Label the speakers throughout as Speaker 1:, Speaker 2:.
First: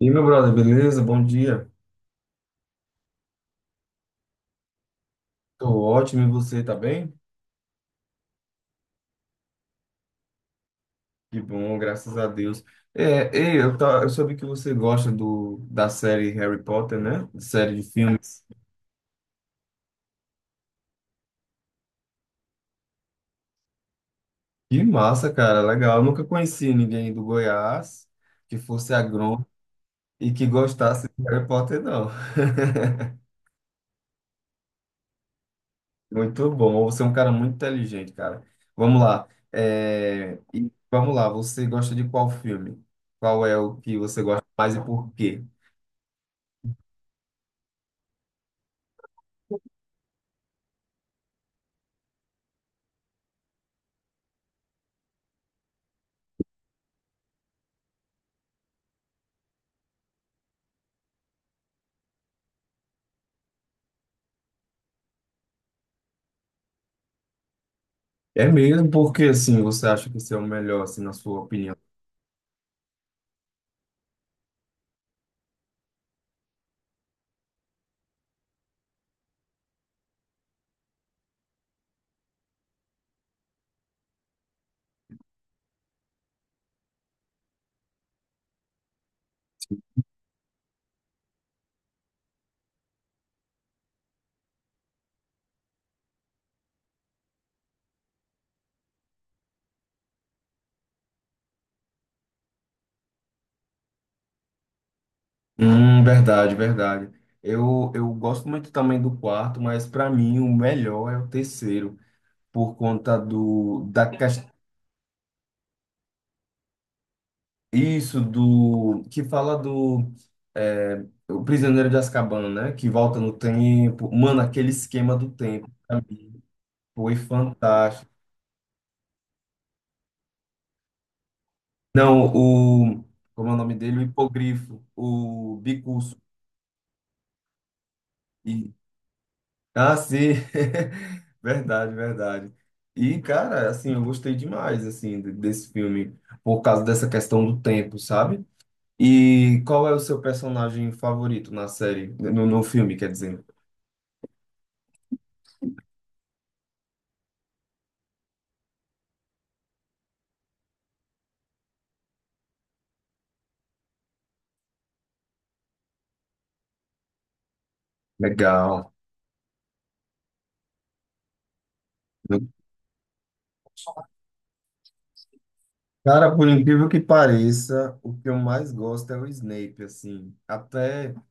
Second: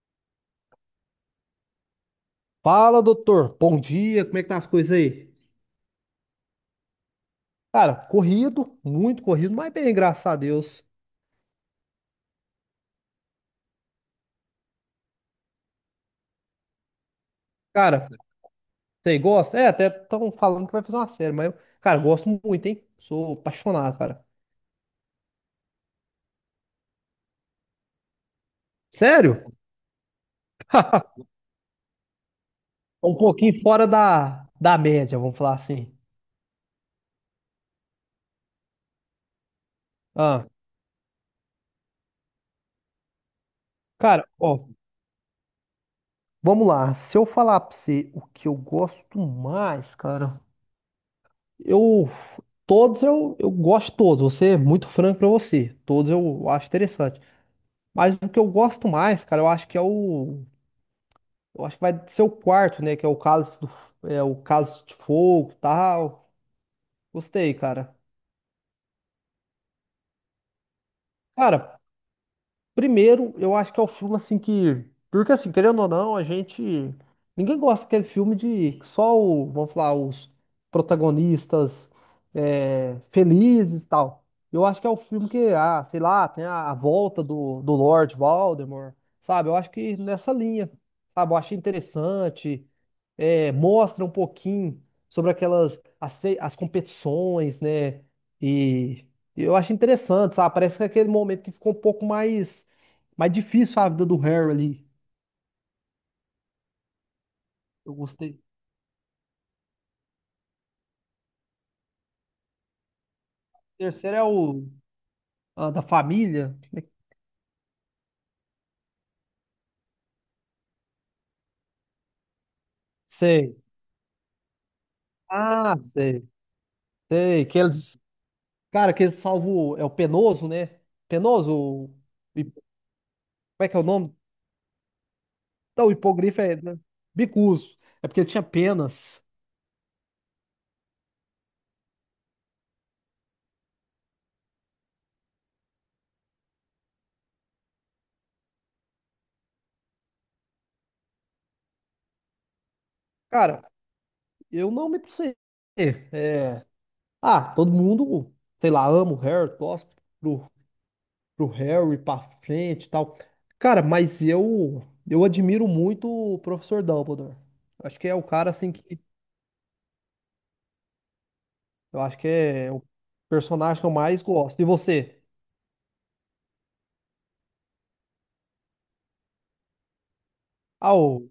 Speaker 1: E meu brother, beleza? Bom dia.
Speaker 2: Fala, doutor. Bom dia, como é que tá as coisas aí?
Speaker 1: Tô ótimo, e você tá bem?
Speaker 2: Cara, corrido, muito corrido, mas bem, graças a Deus.
Speaker 1: Que bom, graças a Deus. Eu soube que você gosta da série Harry Potter, né? Série de
Speaker 2: Cara,
Speaker 1: filmes.
Speaker 2: você gosta? É, até estão falando que vai fazer uma série, mas eu, cara, gosto muito, hein? Sou apaixonado, cara.
Speaker 1: Que massa, cara, legal. Eu nunca conheci ninguém do Goiás que fosse
Speaker 2: Sério?
Speaker 1: agrônomo e que gostasse de Harry Potter, não.
Speaker 2: Um pouquinho fora da média, vamos falar assim.
Speaker 1: Muito bom, você é um cara muito inteligente, cara. Vamos lá. É,
Speaker 2: Ah,
Speaker 1: e vamos lá, você gosta de qual filme? Qual é o que você
Speaker 2: cara,
Speaker 1: gosta
Speaker 2: ó,
Speaker 1: mais e por quê?
Speaker 2: vamos lá. Se eu falar pra você o que eu gosto mais, cara, eu. Todos eu gosto de todos, vou ser muito franco pra você. Todos eu acho interessante. Mas o que eu gosto mais, cara, eu acho que é o. Eu acho que vai ser o quarto, né? Que é o Cálice do, é, o Cálice de Fogo e tal. Gostei, cara.
Speaker 1: É mesmo? Porque assim, você acha que esse é o melhor, assim, na sua opinião.
Speaker 2: Cara, primeiro, eu acho que é o filme assim que. Porque assim, querendo ou não, a gente. Ninguém gosta daquele filme de que só o, vamos falar, os protagonistas é, felizes e tal. Eu acho que é o filme que, ah, sei lá, tem a volta do Lord Voldemort, sabe? Eu acho que nessa linha, sabe? Eu achei interessante, é, mostra um pouquinho sobre aquelas, as competições, né? E eu acho interessante, sabe? Parece que é aquele momento que ficou um pouco mais mas difícil a vida do Harry ali.
Speaker 1: Verdade, verdade. Eu,
Speaker 2: Eu
Speaker 1: eu
Speaker 2: gostei.
Speaker 1: gosto
Speaker 2: O
Speaker 1: muito também do quarto, mas para mim o melhor é o terceiro, por conta
Speaker 2: terceiro é o ah, da família.
Speaker 1: isso do que fala do o prisioneiro de Azkaban, né? Que volta no
Speaker 2: Sei.
Speaker 1: tempo. Mano, aquele esquema do tempo
Speaker 2: Ah,
Speaker 1: pra
Speaker 2: sei.
Speaker 1: mim foi
Speaker 2: Sei. Que eles.
Speaker 1: fantástico.
Speaker 2: Cara, que eles salvam. O- É o Penoso, né? Penoso. O-
Speaker 1: Não,
Speaker 2: hi-
Speaker 1: o como é o
Speaker 2: Como é
Speaker 1: nome
Speaker 2: que é o
Speaker 1: dele? O
Speaker 2: nome?
Speaker 1: hipogrifo, o
Speaker 2: Não, o
Speaker 1: Bicurso.
Speaker 2: hipogrifo é. Né? Bicuso. É porque ele tinha penas.
Speaker 1: Ah, sim. Verdade, verdade. E, cara, assim, eu gostei demais, assim, desse filme, por causa dessa questão do tempo, sabe? E qual é o seu personagem favorito na série, no filme, quer dizer?
Speaker 2: Cara, eu não me sei. É. Ah, todo mundo, sei lá, ama o Harry, torce pro pro Harry pra frente e tal. Cara, eu admiro muito o professor Dumbledore. Acho que é o cara assim
Speaker 1: Legal.
Speaker 2: que eu acho que é o personagem que eu mais gosto. E você?
Speaker 1: Cara, por incrível que pareça, o que eu mais gosto é o Snape, assim.
Speaker 2: Ah,
Speaker 1: Até...
Speaker 2: o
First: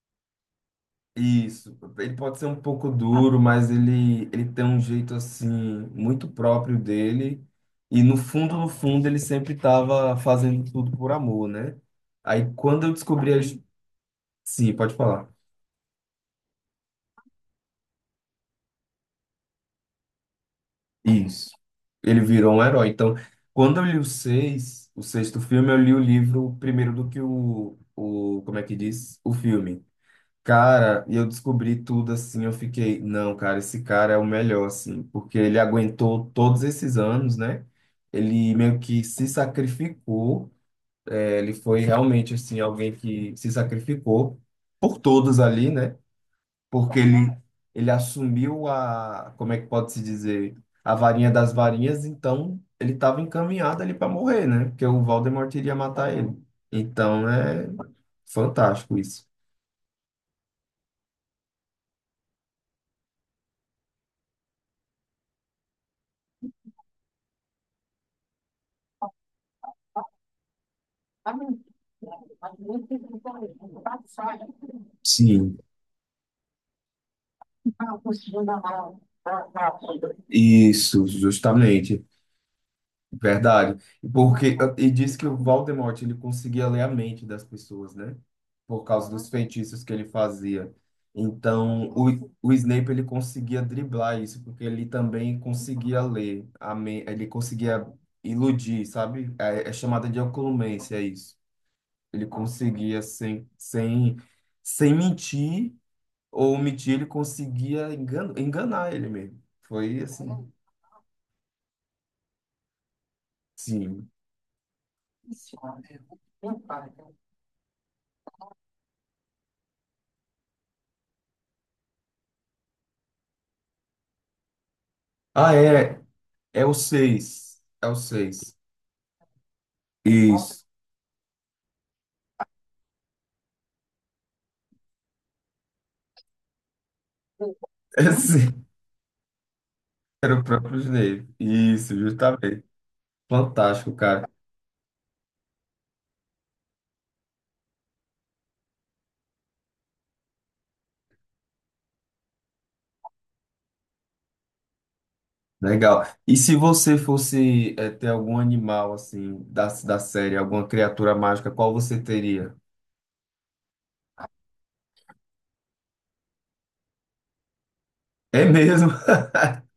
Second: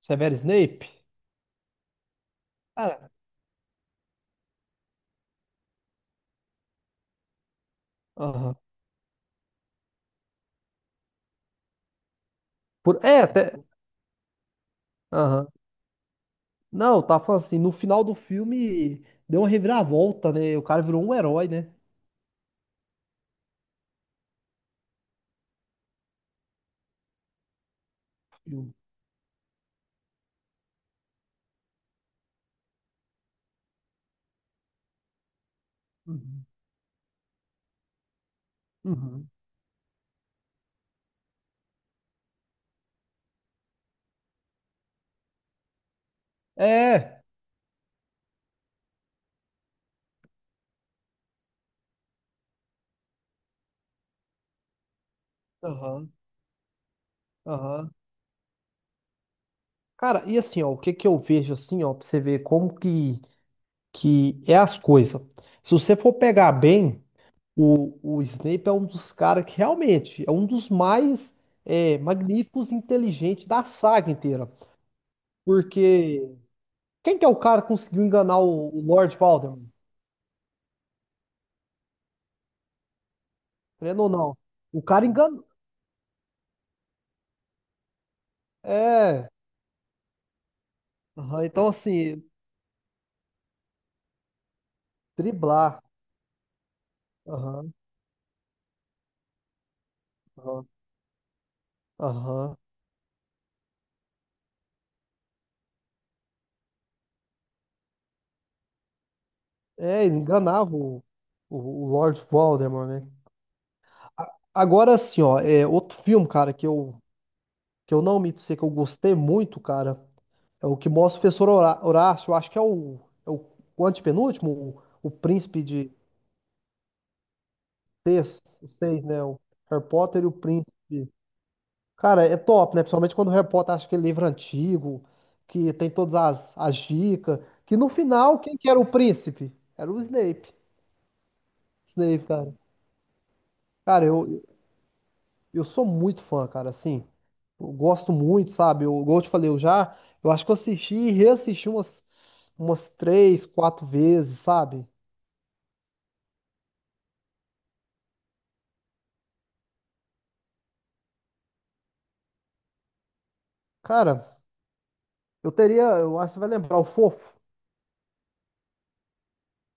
Speaker 2: Severo Snape?
Speaker 1: Isso, ele pode ser um pouco
Speaker 2: Cara,
Speaker 1: duro, mas ele tem um jeito assim muito próprio dele. E no fundo,
Speaker 2: aham.
Speaker 1: no fundo, ele sempre estava fazendo tudo por amor, né? Aí quando eu
Speaker 2: Por, é,
Speaker 1: descobri
Speaker 2: até.
Speaker 1: Sim, pode falar.
Speaker 2: Aham. Não, eu tava falando assim, no final do filme deu uma reviravolta, né? O cara virou um herói,
Speaker 1: Isso.
Speaker 2: né?
Speaker 1: Ele virou um herói. Então, quando eu li o seis, o sexto filme, eu li o livro primeiro do que o como é
Speaker 2: Filme.
Speaker 1: que diz? O filme. Cara, e eu descobri tudo assim, eu fiquei, não, cara, esse cara é o melhor, assim, porque ele aguentou
Speaker 2: Uhum.
Speaker 1: todos esses anos, né? Ele meio que se
Speaker 2: Uhum.
Speaker 1: sacrificou, é, ele foi realmente, assim, alguém que se sacrificou por todos ali, né? Porque
Speaker 2: É.
Speaker 1: ele assumiu a, como é que pode se dizer, a varinha das varinhas, então ele estava encaminhado ali para morrer, né? Porque o Voldemort iria matar
Speaker 2: Aham.
Speaker 1: ele. Então, é
Speaker 2: Aham.
Speaker 1: fantástico isso.
Speaker 2: Cara, e assim, ó, o que que eu vejo assim, ó, pra você ver como que é as coisas. Se você for pegar bem, o Snape é um dos caras que realmente é um dos mais é, magníficos e inteligentes da saga inteira.
Speaker 1: Sim.
Speaker 2: Porque quem que é o cara que conseguiu enganar o Lord Voldemort?
Speaker 1: Isso, justamente, verdade.
Speaker 2: Querendo ou não?
Speaker 1: Porque ah,
Speaker 2: O
Speaker 1: e
Speaker 2: cara
Speaker 1: diz que o
Speaker 2: enganou.
Speaker 1: Voldemort, ele conseguia ler a mente das pessoas, né? Por causa dos
Speaker 2: É.
Speaker 1: feitiços que ele fazia.
Speaker 2: Aham, então,
Speaker 1: Então,
Speaker 2: assim,
Speaker 1: o Snape ele conseguia driblar isso, porque ele também
Speaker 2: driblar.
Speaker 1: conseguia ele
Speaker 2: Aham,
Speaker 1: conseguia iludir, sabe? É, é chamada de
Speaker 2: aham,
Speaker 1: ocultância isso. Ele
Speaker 2: aham.
Speaker 1: conseguia sem mentir ou omitir, ele conseguia enganar ele mesmo. Foi
Speaker 2: É, ele
Speaker 1: assim.
Speaker 2: enganava o Lord Voldemort, né?
Speaker 1: Sim.
Speaker 2: A- Agora, assim, ó, é outro filme, cara, que eu não omito sei que eu gostei muito, cara, é o que mostra o professor Horá- Horácio, eu acho que é o antepenúltimo, o
Speaker 1: Ah,
Speaker 2: príncipe de
Speaker 1: é. É o
Speaker 2: seis,
Speaker 1: seis.
Speaker 2: os seis, né? O Harry Potter e o
Speaker 1: Isso.
Speaker 2: príncipe. Cara, é top, né? Principalmente quando o Harry Potter acha aquele livro antigo, que tem todas as, as dicas, que no
Speaker 1: É
Speaker 2: final, quem
Speaker 1: sim.
Speaker 2: que era o príncipe? Era o
Speaker 1: Era o
Speaker 2: Snape.
Speaker 1: próprio Snape. Isso,
Speaker 2: Snape, cara.
Speaker 1: justamente. Fantástico,
Speaker 2: Cara,
Speaker 1: cara.
Speaker 2: eu sou muito fã, cara, assim, eu gosto muito, sabe? Eu, igual eu te falei, eu já, eu acho que eu assisti e reassisti umas umas três, quatro vezes, sabe?
Speaker 1: Legal. E se você fosse ter algum animal, assim, da série, alguma criatura mágica, qual você teria?
Speaker 2: Cara, eu teria, eu acho que você vai lembrar, o Fofo.
Speaker 1: É mesmo?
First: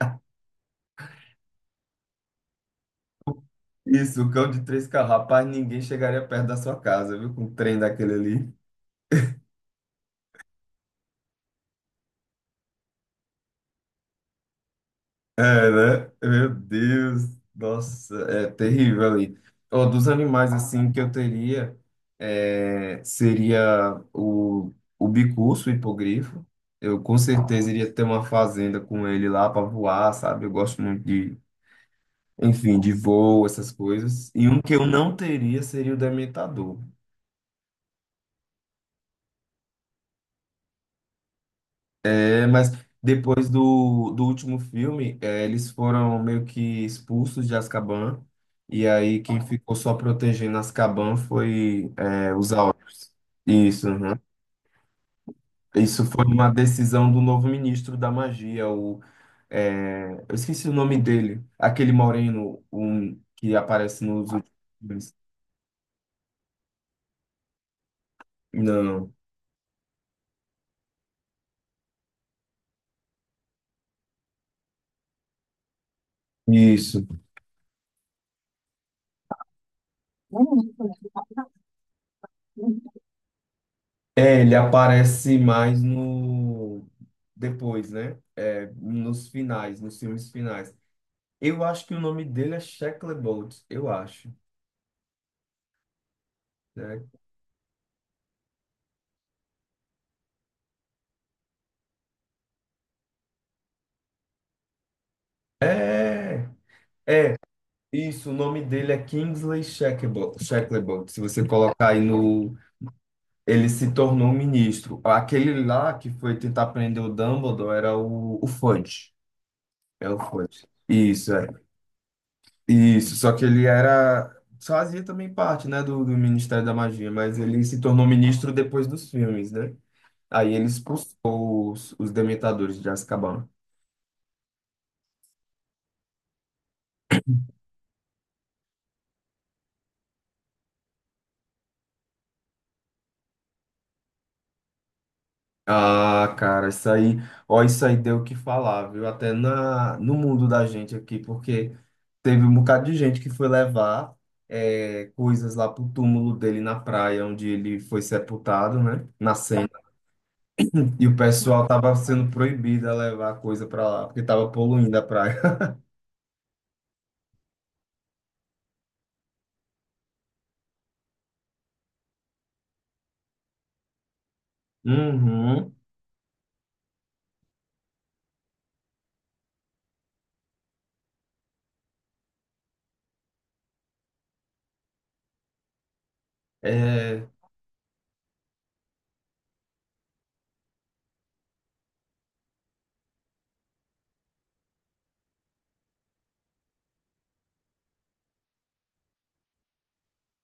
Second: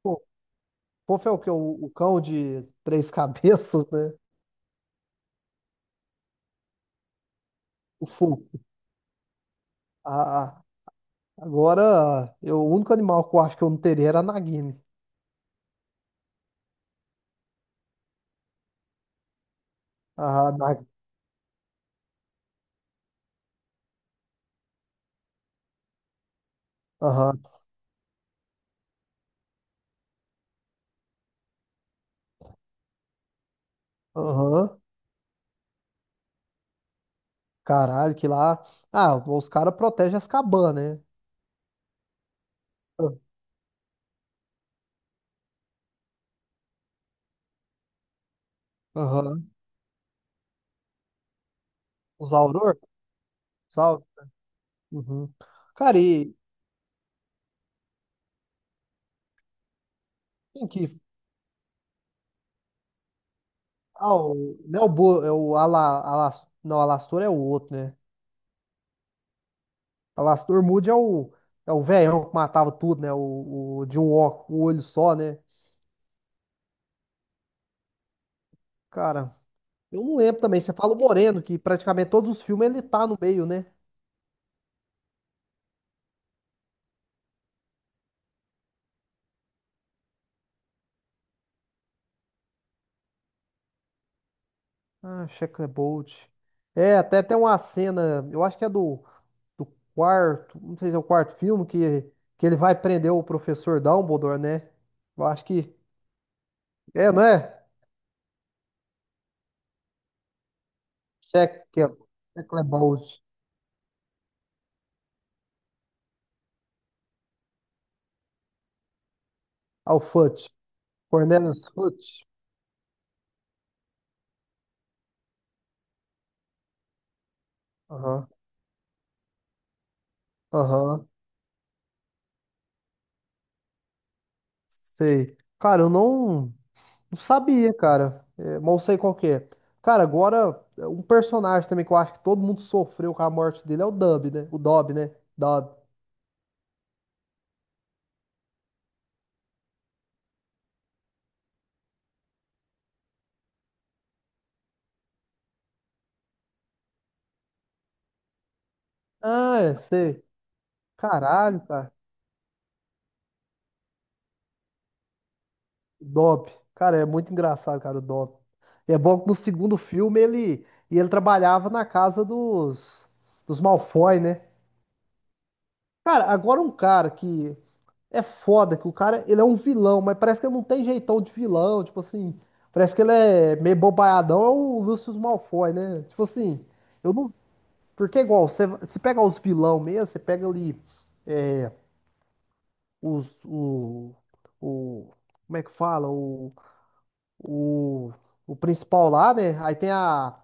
Speaker 2: Pô, Fofo é o que? O cão de três cabeças, né?
Speaker 1: Isso, o cão de três carros. Rapaz, ninguém chegaria perto da sua casa, viu? Com o trem
Speaker 2: O
Speaker 1: daquele
Speaker 2: Fofo.
Speaker 1: ali.
Speaker 2: Ah, agora, eu, o único animal que eu acho que eu não teria era a Nagini.
Speaker 1: É, né? Meu Deus, nossa, é terrível ali. Ó, dos
Speaker 2: Ah,
Speaker 1: animais
Speaker 2: na,
Speaker 1: assim que eu teria seria o bicurso, o hipogrifo. Eu com
Speaker 2: aham,
Speaker 1: certeza iria ter uma fazenda com ele lá para voar, sabe? Eu gosto muito de, enfim, de voo, essas coisas. E um que
Speaker 2: aham.
Speaker 1: eu não teria seria o dementador.
Speaker 2: Caralho, que lá. Ah, os caras protegem as cabanas, né?
Speaker 1: É, mas depois do último filme, é, eles foram meio que expulsos de Azkaban. E aí quem
Speaker 2: Aham.
Speaker 1: ficou só protegendo Azkaban foi é,
Speaker 2: Os
Speaker 1: os
Speaker 2: Auror?
Speaker 1: Aurus. Isso,
Speaker 2: Sal.
Speaker 1: uhum.
Speaker 2: Uhum. Cara,
Speaker 1: Isso foi
Speaker 2: e
Speaker 1: uma decisão do novo ministro da magia, o, é, eu
Speaker 2: quem
Speaker 1: esqueci o
Speaker 2: que.
Speaker 1: nome dele, aquele moreno um, que aparece
Speaker 2: Ah,
Speaker 1: nos
Speaker 2: o,
Speaker 1: últimos
Speaker 2: não é o,
Speaker 1: filmes.
Speaker 2: Bo, é o Ala, Alas, não, Alastor é o outro, né?
Speaker 1: Não,
Speaker 2: Alastor Moody é o é o velhão que matava tudo, né? O de um ó- um olho só, né?
Speaker 1: isso.
Speaker 2: Cara, eu não lembro também. Você fala o Moreno, que praticamente todos os filmes ele tá no meio, né?
Speaker 1: É, ele aparece mais no depois, né? É, nos finais, nos filmes finais. Eu acho que o nome dele é Shackley Bolt, eu acho,
Speaker 2: Ah, Checkerbolt. É,
Speaker 1: né?
Speaker 2: até tem uma cena, eu acho que é do quarto, não sei se é o quarto filme, que ele vai prender o professor Dumbledore, né? Eu acho que.
Speaker 1: É,
Speaker 2: É, não é?
Speaker 1: isso, o nome dele é Kingsley Shacklebolt, Shacklebolt. Se você colocar
Speaker 2: Checker-
Speaker 1: aí no...
Speaker 2: Checkerbolt.
Speaker 1: Ele se tornou um ministro. Aquele lá que foi tentar prender o Dumbledore era o Fudge.
Speaker 2: Ah, o
Speaker 1: É o
Speaker 2: Fudge.
Speaker 1: Fudge. Isso, é.
Speaker 2: Cornelius Fudge.
Speaker 1: Isso, só que ele era... Fazia também parte, né, do Ministério da Magia, mas ele se tornou
Speaker 2: Aham,
Speaker 1: ministro depois dos filmes, né? Aí ele
Speaker 2: aham.
Speaker 1: expulsou os dementadores de Azkaban.
Speaker 2: Sei. Cara, eu não. Não sabia, cara. É, mas eu sei qual que é. Cara, agora, é, um personagem também que eu acho que todo mundo sofreu com a morte dele é o Dub, né? O Dob, né? Dob.
Speaker 1: Ah, cara, isso aí, ó, isso aí deu o que falar, viu? Até na, no mundo da gente aqui, porque teve um bocado de gente que foi levar é, coisas lá pro túmulo dele na praia, onde ele foi sepultado, né? Na
Speaker 2: Ah,
Speaker 1: Sena.
Speaker 2: é, sei.
Speaker 1: E o
Speaker 2: Caralho,
Speaker 1: pessoal
Speaker 2: cara.
Speaker 1: tava sendo proibido a levar coisa pra lá, porque tava poluindo a praia.
Speaker 2: Dob. Cara, é muito engraçado, cara, o Dob. É bom que no segundo filme ele, e ele trabalhava na casa dos Malfoy, né?
Speaker 1: Uhum.
Speaker 2: Cara, agora um cara que é foda, que o cara, ele é um vilão, mas parece que ele não tem jeitão de vilão, tipo assim, parece que ele é meio bobaiadão, é o Lucius Malfoy, né? Tipo assim, eu
Speaker 1: É,
Speaker 2: não, porque é igual, você pega os vilão mesmo, você pega ali os, o, como é que fala? O, o principal lá, né? Aí tem a,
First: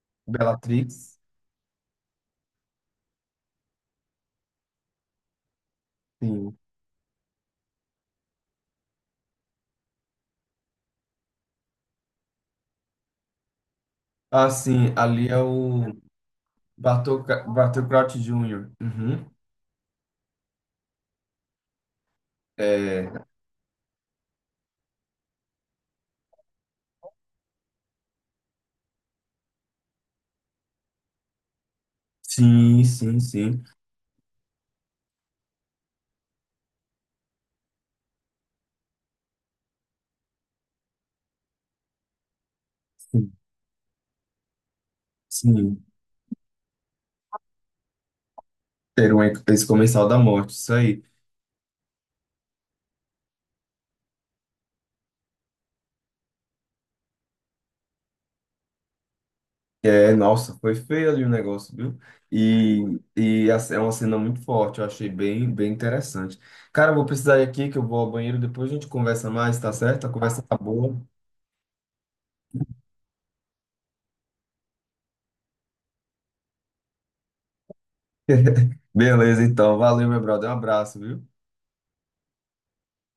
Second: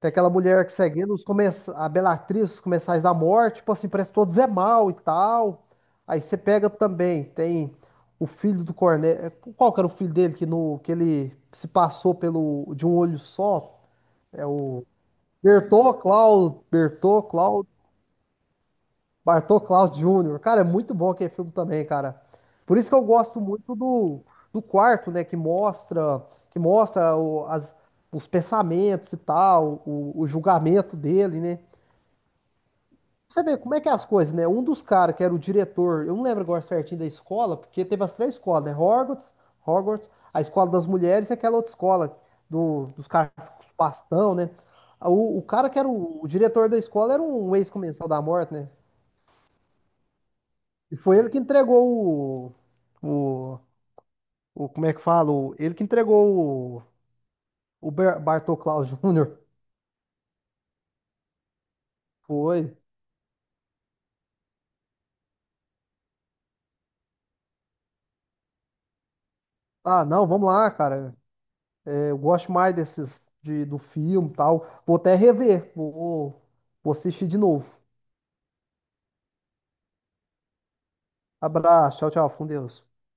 Speaker 2: tem aquela mulher que seguindo
Speaker 1: Bellatrix,
Speaker 2: os começa a Bellatrix, os comensais da morte, tipo assim, parece que todos é mal e tal. Aí você
Speaker 1: sim.
Speaker 2: pega também, tem o filho do Cornélio. Qual que era o filho dele que, no, que ele se passou pelo de um olho só? É
Speaker 1: Ah,
Speaker 2: o
Speaker 1: sim, ali é o
Speaker 2: Bertô Cláudio, Bertô
Speaker 1: Bartol,
Speaker 2: Cláudio,
Speaker 1: Bartol Crouch Jr. Uhum.
Speaker 2: Bartô Cláudio Júnior. Cara, é muito bom aquele filme também, cara. Por isso que eu
Speaker 1: É,
Speaker 2: gosto muito do quarto, né? Que mostra o- as, os pensamentos e tal, o julgamento dele, né?
Speaker 1: sim, sim,
Speaker 2: Você vê
Speaker 1: sim.
Speaker 2: como é que é as coisas, né? Um dos caras que era o diretor, eu não lembro agora certinho da escola, porque teve as três escolas, né? Hogwarts, a escola das mulheres e aquela outra escola do- dos caras com os bastão, né? O cara que
Speaker 1: Sim,
Speaker 2: era o diretor da escola era um ex-comensal da morte, né?
Speaker 1: ter um, esse comensal da morte, isso
Speaker 2: E
Speaker 1: aí.
Speaker 2: foi ele que entregou o, o, o- como é que fala? O- ele que entregou o Ber- Bartô Klaus Jr.
Speaker 1: É, nossa, foi feio ali o negócio, viu?
Speaker 2: Foi.
Speaker 1: E, é uma cena muito forte, eu achei bem, bem interessante. Cara, eu vou precisar ir aqui, que eu vou ao banheiro, depois a gente conversa mais, tá
Speaker 2: Ah,
Speaker 1: certo? A
Speaker 2: não,
Speaker 1: conversa
Speaker 2: vamos
Speaker 1: tá
Speaker 2: lá,
Speaker 1: boa.
Speaker 2: cara. Eu gosto mais desses de, do filme e tal. Vou até rever. Vou, vou assistir de novo.
Speaker 1: Beleza, então, valeu, meu brother, um abraço, viu?
Speaker 2: Abraço. Tchau, tchau. Fica Com Deus.